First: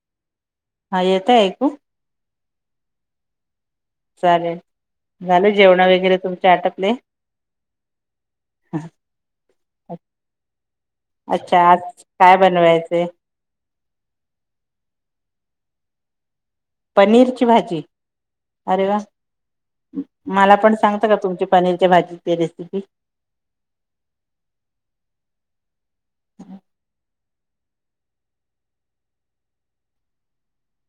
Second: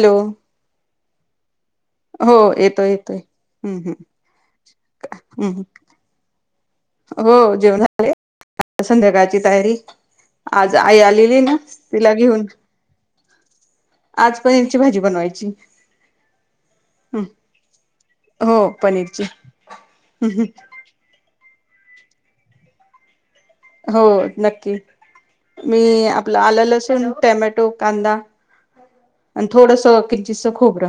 Hello! हा येतय ऐकू? हो येतोय येतोय हम्. चालेल झालं जेवण वगैरे तुमचे आटपले. हो जेवण [unintelligible] संध्याकाळची तयारी आज आई आलेली ना अच्छा आज तिला काय घेऊन बनवायचेय? आज पनीर ची भाजी बनवायची. पनीरची भाजी. हो अरे वा! पनीरची मला पण सांगता का तुमची पनीरच्या भाजीची रेसिपी. हो नक्की मी आपलं आलं, लसूण, टॅमॅटो, कांदा - आणि थोडसं किंचीतस खोबरं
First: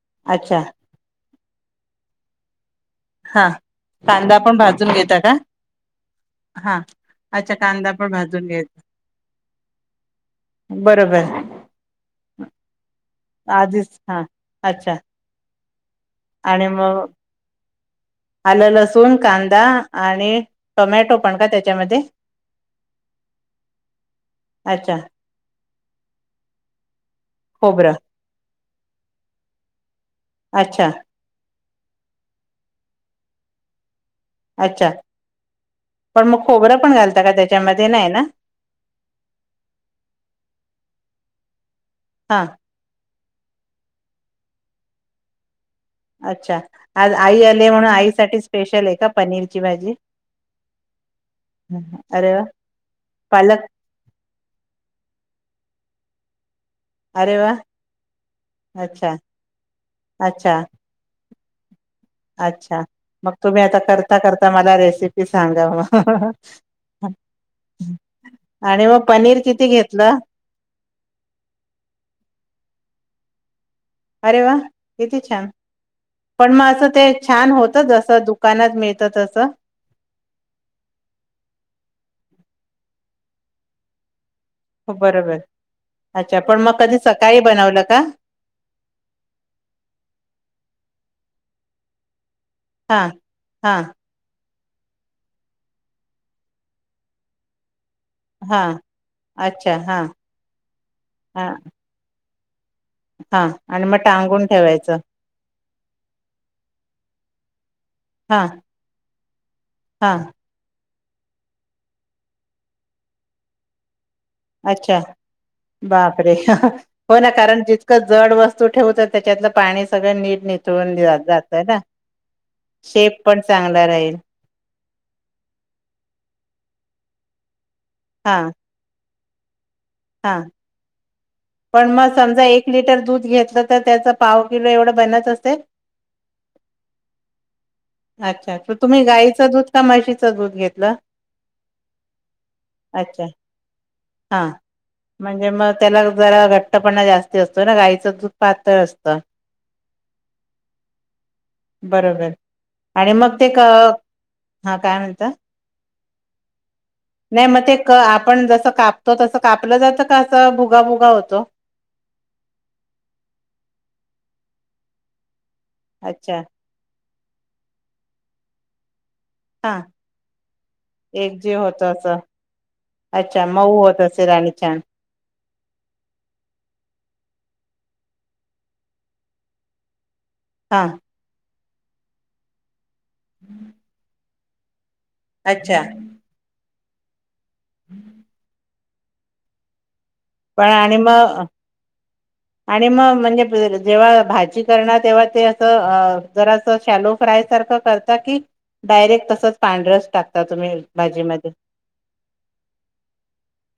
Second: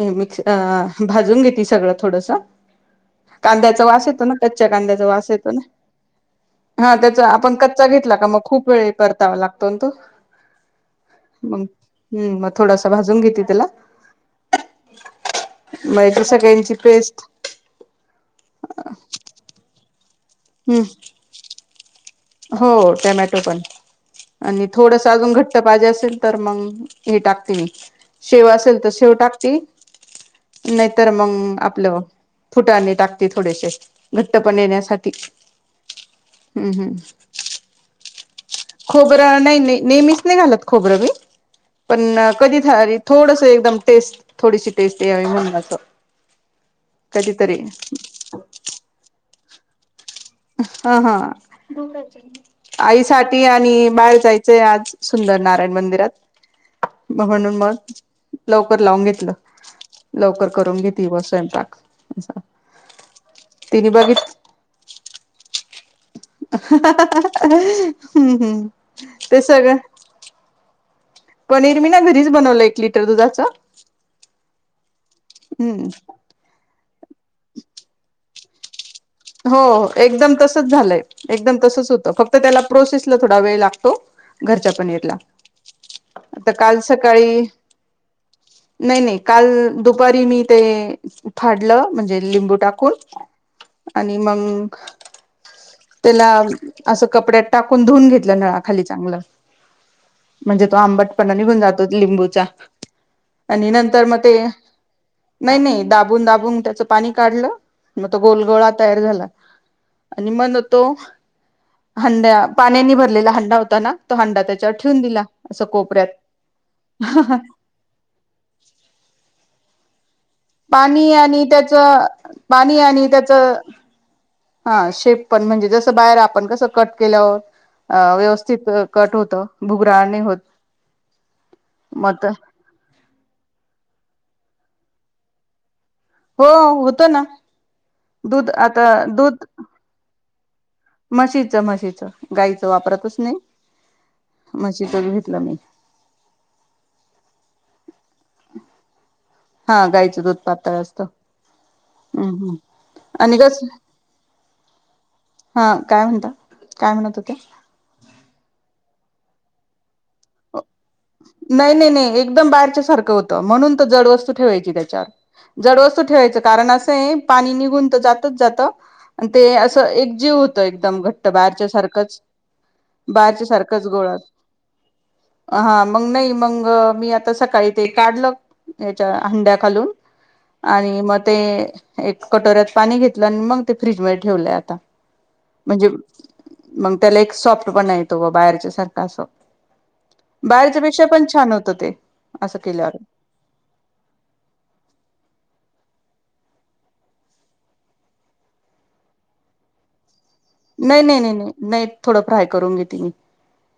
हे मिक्स अ अच्छा भाजून घेत सगळं थोडस हा कांद्याचा वास येतो ना? कांदा पण कच्च्या भाजून कांद्याचा घेता वास का येतो ना? हा त्याचा अच्छा आपण कच्चा कांदा पण घेतला का मग भाजून घ्यायच खूप वेळी परतावा लागतो ना तो. बरोबर मग हम्म मग थोडासं भाजून घेते त्याला आधीच हा - अच्छा मे एका आणि सगळ्यांची मग पेस्ट आलं लसूण कांदा आणि टमॅटो पण का त्याच्यामध्ये हो टॅमॅटो पण आणि अच्छा थोडस अजून घट - ट्ट पाजी असेल तर मंग हे टाकती खोबरं शेव असेल तर शेव टाकती. अच्छा नाहीतर मंग आपलं फुटानी टाकते थोडेशे. घट्टपण अच्छा येण्यासाठी. हम्म. हम्म. त्यामध्ये नाही ना? खोबरं नाही ते, नेहमीच नाही घालत खोबरं मी, पण हा कधीतरी थोडस एकदम टेस्ट, थोडीशी टेस्ट यावी म्हणून असं. अच्छा, आज आई कधीतरी आलीय म्हणून आई साठी स्पेशल का पनीरची भाजी? हं हं अरे वा आईसाठी पालक आणि बाहेर जायचंय आज. सुंदर नारायण मंदिरात. अरे दाहवा वा नंबर लवकर लावून अच्छा घेतलं, लवकर अच्छा करून घेतलं. [unintelligible] स्वयंपाक. अच्छा मग तुम्ही आता तिने बघित करता-करता मला रेसिपी सांगा म. हां हां हं हं, हम् हम् आणि मग पनीर ते किती सगळ घेतलं पनीर मी ना घरीच बनवलं, एक लिटर दुधाचं. अरे वा, किती छान! पण म असं ते छान होतच, असं दुकानात मिळत त हो एकदम तसंच झालंय, एकदम तसंच होतं फक्त त्याला प्रोसेसला थोडा वेळ लागतो. घरच्या पनीरला, बरोबर अच्छा त पण मग काल कधी सकाळी बनवलं का नही नही काल दुपारी मी ते फाडलं, म्हणजे लिंबू टाक हां हां. आणि मंग त्याला असं कपड्यात टाकून, धुवून घेत लं, हा नळा खाली चांगलं, अच्छा हा म्हणजे तो आंबटपणा हा निघून जातो, लिंबूचा. हा आणि मग नंतर म ते टांगून ठेवायचं नही नही, दाबून-दाबून त्याचं पाणी काढलं, म तो गोल हा गोळा तयार झाला. हा आणि मण तो, हांड्या-पाण्यानी भरलेला हांडा होता ना, तो हांडा अच्छा, बापरे हं हं हो ना करण जी तक जड वस्तू ठेऊ, तर त्याच्यातलं पाणी सगळं नीट ने पाणी आणि त्याचं, पाणी आणि शेप पण त्याचं चांगला राहील हं शेप पण, म्हणजे जसं बाहेर आपण कसं कट केल्यावर, अं हा व्यवस्थित कट होत, भुगराळ नहीं होत. हा पण मग समजा एक लिटर दूध घेतलं, तर त्याचं पाव किलो एवढं बनत असेल? हो होत ना, दूध आता दूध त म्हशीचं दूध घेत म्हशीच म्हशीच, गाईचं वापरतच अच्छा नही, हा म्हशीच दूध घेतलं म्हणजे मी. मग त्याला जरा घट्टपणा जास्ती असतो ना, गाईचं दूध पातळ असतं. हां, गाईचं दूध पातळ असतं. हम्म बरोबर हम्म आणि मग ते क अं, हां काय म्हणता? हं काय म्हणता? काय म्हणत होत्या नाही मग ते क आपण जसं कापतो, तसं कापलं जातं का, असं भुगा-भुगा होतो? नही नही, एकदम बाहेरच्या सारखं होतं, म्हणून तर जडवस्तू ठेवायची त्याच्यावर. जड वस्तु ठेवायचं अच्छा कारण असंय, पाणी निघून त जातच जात अं ते हा असं एक जीव होतं, एकदम घट्ट एक जीव बाहेरच्या होतो असं सारखंच. अच्छा बाहेरच्या मऊ सारखच होत गोळा असेल आणि छान हां मंग नही, मंग मी आता सकाळी ते काढलं याच्या हंड्या खालून. हा आणि म ते एक कटोऱ्यात पाणी घेतलं आणि मग ते फ्रीजमध्ये ठेवलंय आता. अच्छा म्हणजे मंग त्याला एक सॉफ्ट पणा येतो बो, बाहेरच्या सारखा असं. पण बाहेरच्यां आणि पेक्षां पणं मग छान होतं ते असं आणि केल्यावर मंग म्हणजे प जेव्हां भांजी करणारं तेव्हां ते असं जरां असं शॅलो फ्रांय सारखं करतां की डायरेक्ट तसंच पांढरस टाकतं नाहीं नाहीं नाहीं नाहीं नाहीं थोडं फ्रांय करूंनगी घेते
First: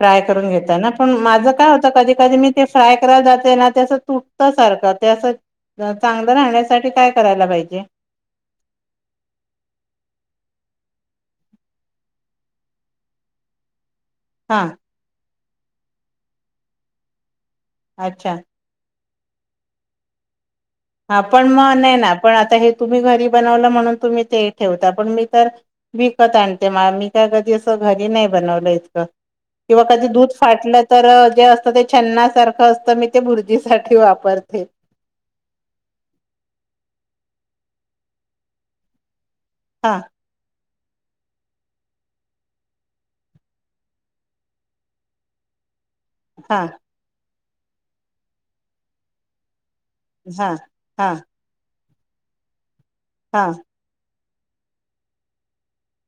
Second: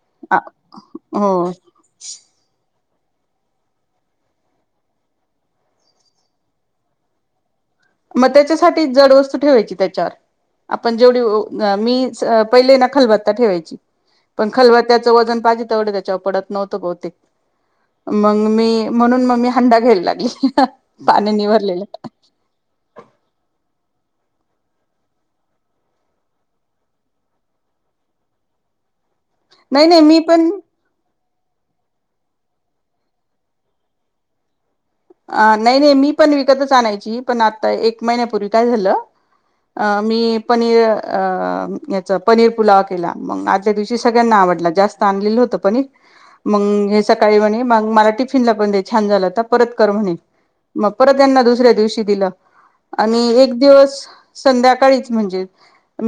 फ्रांय करूंन घेता नां पणं हो माझं कायं होतं कधीं कधीं मी ते फ्रांय करायला जातं ते नां तसं तुटतं सारखं तेसं चांगलं राहण्यांसाठी कायं करायंला पाहिजे मंग त्यांच्यासाठी जडं वस्तूं ठेवायची त्यांच्यावर आपणं जेवढी मी पहिले नं खलबत्ता ठेवायची पणं हा खलबत्ता त्याचं वंजन पाहीजे तेवढं त्यांच्यावर पडतं नव्हतं बहुतेक अच्छा मंग मी म्हणूंन मग्मी हंडा घ्यांयला लागली हां पाण्याने पणं मंग भरलेला नाहीं नां पणं आंता हे तुम्हीं घरी बनवलं म्हणूंन तुम्हीं ते ठेवतां पणं मी तरं विकतं आणते मंग मी कायं कधीं असं घरी नाहीं बनवलं इतकं किंवा नाही नाही कधीं मी दूधं पण फाटलं तरं जे असतं ते छन्नासारखं असतं मी ते भुर्जीसाठी वापरते अं नाहीं नाहीं मी पणं विकतचं आणांयची पणं आंता एक महिन्यांपूर्वी कायं झालं हा अं मी पनीरं यांचं पनीर पुलांव केलां मंग आदल्यां दिवशी सगळ्यांना आवडलां जास्तं मी आणलेलं होतं पनीर हा मंग हे कायं म्हणंले मलां टिफिन लां पणं दे पणिर छान छान झांल होतं म्हणे हा मंग हा परंत त्यांना दुसऱ्यां दिवशी दिलं आणि एक हा दिवसं संध्याकाळी चं म्हणजे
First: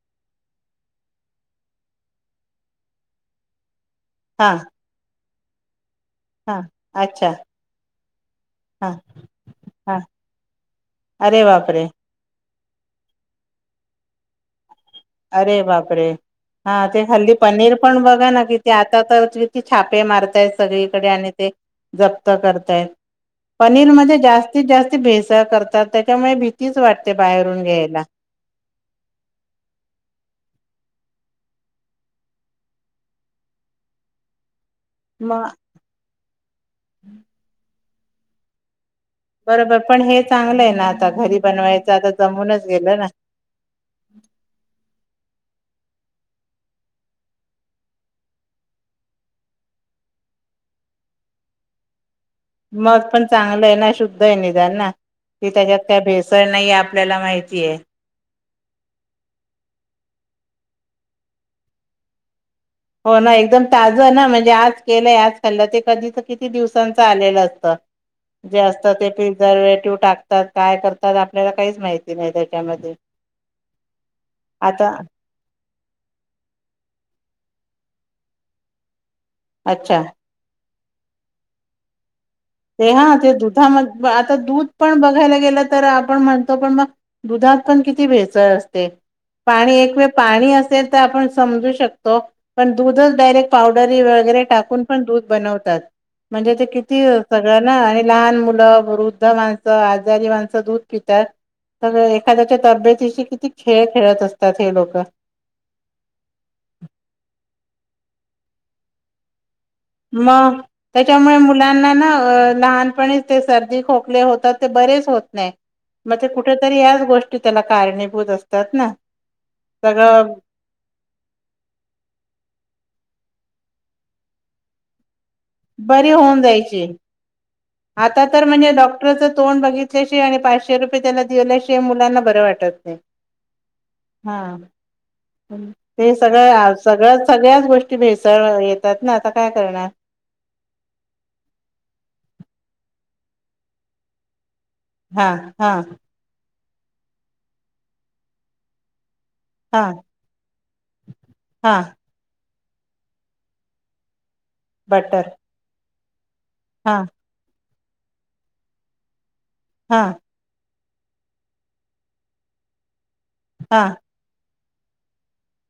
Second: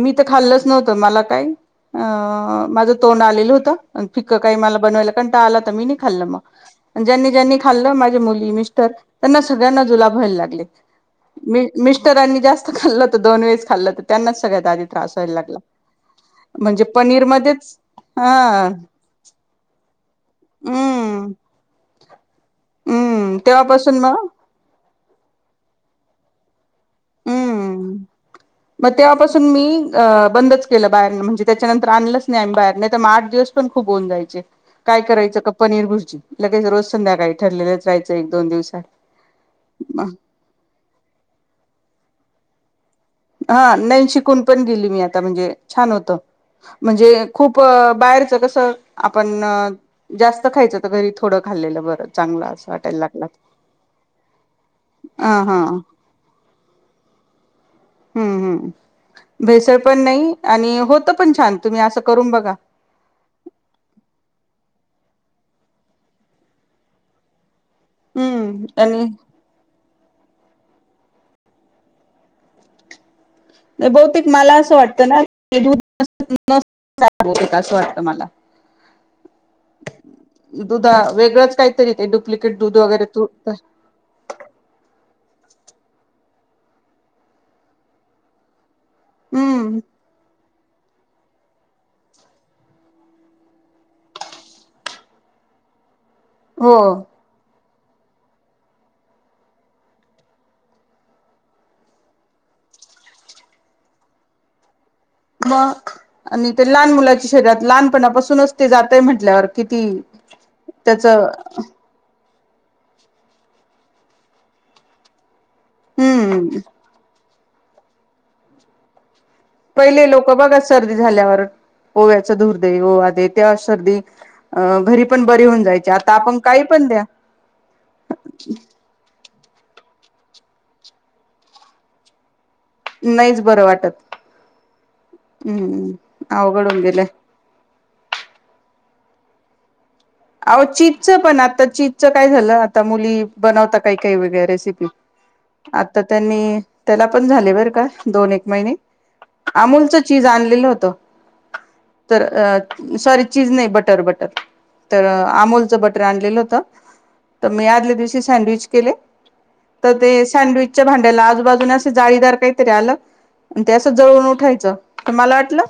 मी तरं खाल्लंच नव्हतं मलां कांहीं अं माझं तोंड आलेलं होतं फिक्क हा कांहीं मलां बनवांयला कंटाळा आंला तरं मी नाहीं खाल्लं हा मंग ज्यांनी अच्छा ज्यांनी खाल्ललं माझी मुलगी हा त्यांना सगळ्यांना हा जुलाब व्हायला लागले अरे माझे मिस्टर बापरे मीसटरानि जास्तं खाल्लं होतं त्यां नाचं खाल्लेलं तरं त्यांनाच सगळ्यां अ अरे बापरे हां ते हल्दी पनीर मध्येच पणं बघां हा नां किती आंता तरं किती छापे मारतांय सगळीकडे हम्म आणि ते जंप्त करतांय हम्म पनीर तेव्हापासून मग मध्यें जास्तं जास्तं भेसांळ करतांत त्यांच्यामुळे भीतीचं वाटतें बाहेरूंन घ्यांयला मंग तेंव्हापासून मी बंदच केलं बाहेर म्हणजे त्यांच्यानंतर आणलंच नाहीं आम्हीं बाहेरून नाहीं तरं मंग आंठ दिवसं पणं खूंप होऊन जायचे कायं करायचं मग कां पनीर भुर्जी लगेच रोज संध्याकांळी ठरलेलंच राहायचं एक दोन दिवसांनी बरोबर पणं हे चांगलं आहे नां आंता घरी बनवायचं आंता जमूंनच गेलं नां हां नाई शिकूंन पणं गेली मी आंता म्हणजे छान होतं म्हणजे खूंप बाहेरचं कसं आपणं जास्तं खायचं तरं घरी थोडं खाल्लेलं बरं चांगलं असं वाटायला मंग पणं लागलं. चांगलं आहे नां शुद्ध आहे निधान नां हा कि हा त्यांच्यात कायं भेसळ भेसरं नाहीं आपल्यांला माहिती आहे हम्मं हम्मं भेसळ पणं नाहीं आणि होतं पणं छान तुम्हीं असं करूंन बघां हो नां एकदंम ताजं नां म्हणजे आंज केलंय आंज खाल्लं ते कधीं तरं किती दिवसांचं आलेलं असतं जे हम्म असतांत आणि ते प जरं वेळी दूधं टाकतांत कायं टाकतांत काहींचं माहित नसतं आपल्यांला त्यांच्या वेळी बहुतेक मलां असं वाटतं नां ते कां बहुतेक असं वाटतं मलां अच्छा दुधा वेगळंच काहीतरी ते डुप्लिकेट दुध ते वगैरे हा तू ते दुधामध्ये आता दूध पण बघायला गेलं तर आपण म्हणतो पण मग दुधात पण किती भेसळ असते पाणी हम्म एक पाणी असेल तर आपण समजू शकतो. पण दूधच डायरेक्ट पावडरी वगैरे टाकून पण दूध बनवतात म्हणजे ते हो किती सगळं ना आणि लहान मुलं वृद्ध माणसं आजारी माणसं दूध पितात. सगळ एखाद्याच्या तब्येतीशी किती खेळ खेळत असतात. हे लोक मग आणि ते लहान मुलाची शरीरात लहानपणापासूनच ते जातय म्हटल्यावर किती मग त्याच त्याच्यामुळे मुलांना ना लहान सर्दी खोकले होतात ते बरेच होत नाही मग ते हम्म कुठेतरी याच गोष्टी त्याला कारणीभूत असतात ना. पहिले लोक सगळं बघाच. सर्दी झाल्यावर ओव्याचा दुर्दैववादी तेव्हा सर्दी घरी पण बरी व्हायची ना. जायचे बरी आता आपण होऊन काही जायची पण द्या. आता तर म्हणजे डॉक्टरचं तोंड बघितल्याश आणि पाचशे रुपये त्याला दिल्याश मुलांना बरं वाटतं. नाहीच बरं वाटत हा हम्म ते अवघड सगळं होऊन गेलंय सगळंच सगळ्याच गोष्टी भेसळ येतात ना आता काय करणार. अह चीजचं पण आता चीजचं काय झालं आता मुली बनवता काही काही वेगळ्या रेसिपी हा हा आता त्यांनी त्याला पण झाले बर का दोन एक महिने. हा अमूलचं चीज आणलेलं होतं. हा तर सॉरी चीज नाही बटर बटर तर बटर अमोलचं बटर आणलेलं होत. हा. तर मी आदल्या दिवशी सँडविच केले तर हा ते सँडविचच्या भांड्याला आजूबाजून असं जाळीदार काहीतरी आलं ते हा असं जळून उठायचं. तर मला वाटलं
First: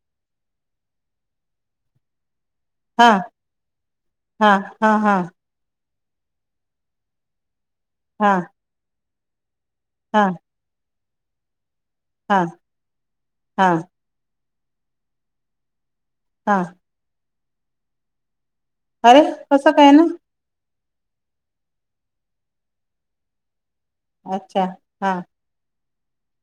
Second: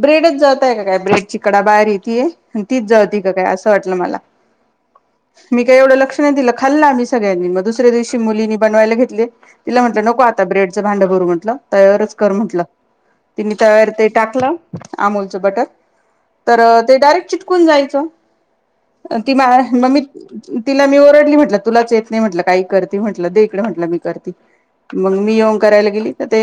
ब्रेडच जवातय का काय ब्रेडची कडा बाहेर य तीे तीच हा जळते. वाट हा हा हा मी काव लक्ष नाही दि खाल् सग्यांनी द दिवशी मुलीनी हा बनवायला घेतले त म्हटलं नको आता ब्रेडचं भांड भरू म्हटलं त्यावरच हा म्हंटलं ती हा तयार ते टाकलं अमूोलचं बटर हा तर ते डायरेक्ट चिटकून जायचं अरे ती मा कसं मग काय मी ना तिला मी ओरडली म्हटलं तुलाच येत नाही म्हटलं काही करते म्हटलं. दकडे म्हटलं मी कर अच्छा हा मग मी येोन करायला गेली. तर ते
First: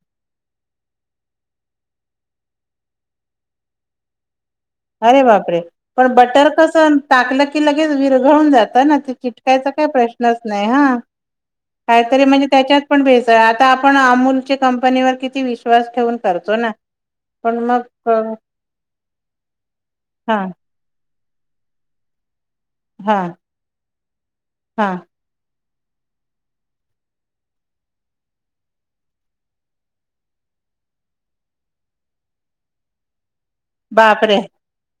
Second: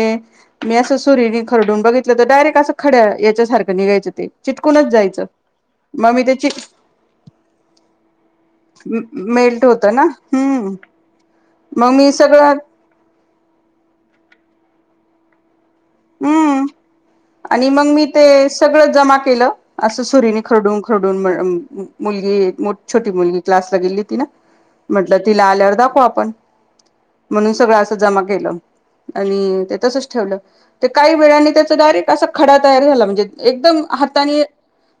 मी असं सुरीने खरडून बघितलं. तर डायरेक्ट असं खड्या याच्यासारखं निघायचं ते चिटकूनच अरे जायचं बापरे मग पण मी बटर त्याची कसं टाकलं की लगेच विरघळून जात. ते मेल्ट चिटकायचा होत काही ना प्रश्नच नाही हम्म हा मग मी काहीतरी म्हणजे सगळं त्याच्यात पण भे आता आपण अमूलच्या कंपनीवर किती विश्वास ठेवून करतो हम्म ना. पण आणि मग मी ते क- सगळं जमा केलं असं हा सुरीनी खरडून खरडून मुलगी छोटी हा मुलगी क्लासला गेली ती ना हा म्हटलं तिला आल्यावर दाखव आपण म्हणून सगळं असं जमा केलं. आणि ते तसंच ठेवलं ते काही वेळानी त्याच डायरेक्ट खड त झाला म्हणजे एकम हाता बापरे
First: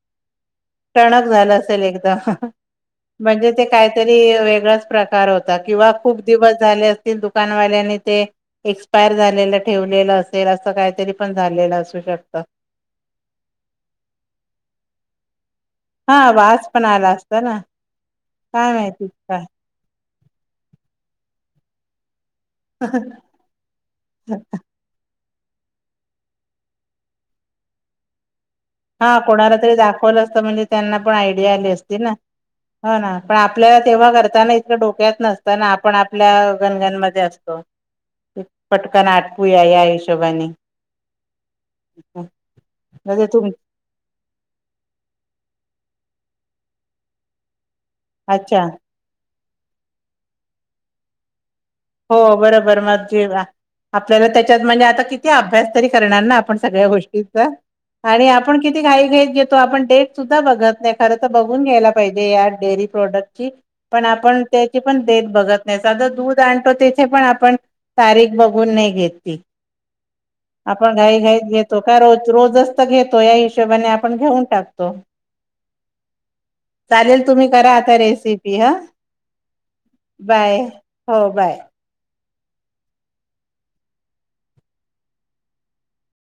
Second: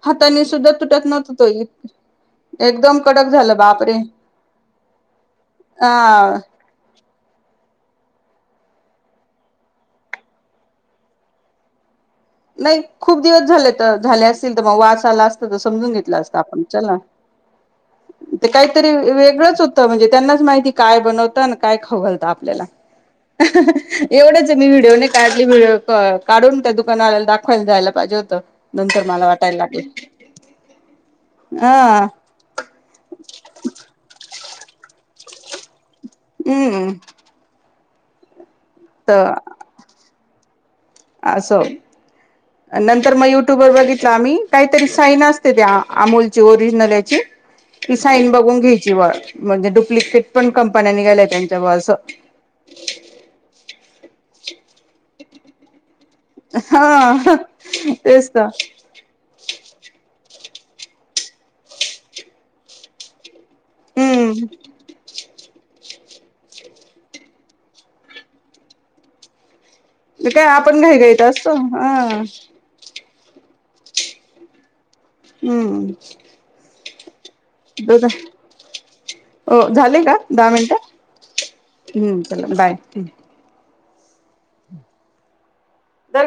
हाता सुद्धा तुटत टणक नव्हत तो झालं असेल एकदम एकदम कडक म्हणजे झालं ते बापरे काहीतरी वेगळाच प्रकार होत. अ किंवा खूप दिवस झाले असतील दुकानवाल्यांनी ते एक्सपायर झालेलं ठेवलेलं असेल असं काहीतरी पण झालेलं असू शकतं. नाही खूप दिवस झाले तर झाले असतील तर मग वास आला असल. सगळं समजून घेतला हा असत आपण वास पण चला आला असता ना ते काय काहीतरी माहिती काय वेगळंच होत. त म्हणजे त्यांनाच माहिती काय बनवतं आणि काय खऊ घलत आपल्याला. एवढंच आहे मी व्हिडिओने काढली व्हिडओ काढून का तु''--'' बनवलेलं दाखवायला जायला पाहिजे होतं. नंतर हा मला कोणाला वाटायला तरी लागलं दाखवलं अस तर म्हणजे त्यांना पण आयडिया आली असती हा ना. हो ना पण आपल्याला तेव्हा करताना इतकं डोक्यात नसतं. ताना आपण आपल्या हम्म गणगनमध्ये असतो पटकन आटपूया या हिशो''--'' शोभाने. असो नंतर मग म्हणजे तुम युट्युबवर बघितला आम्ही. काहीतरी साईन असते त्या अमूलची ओरिजनलची ती साईन बघून अच्छा घ्यायची व''--'' म्हणजे डुप्लिकेट पण कंपन्यांनीघाल्यात त्यांच्याबुव असं. हो बरोबर मग जे आपल्याला त्याच्यात म्हणजे आता किती अभ्यास. किती करणार ना आपण सगळ्या हा गोष्टीचं आणि तेच तर आपण किती. घाई घाईच घेतो आपण डेट सुद्धा बघत नाही खरं तर बघून घ्यायला पाहिजे या डेअरी प्रोडक्ट ची. पण आपण हम्म. त्याची पण देत बघत नाही सध दूध आण. त तेथे पण आपण तारीख बघून नाही घेतली. ते काय आपण घाई घाईत असतो घेतो हा का रोज रोजच. त घेतो या हिशोबाने आपण घेऊन टाकतो. हम्म. चालेल तुम्ही करा आता रेसिपी हा हो झाले का दहा बाय मिनिटं हो बाय. हम्म चलाल बाय.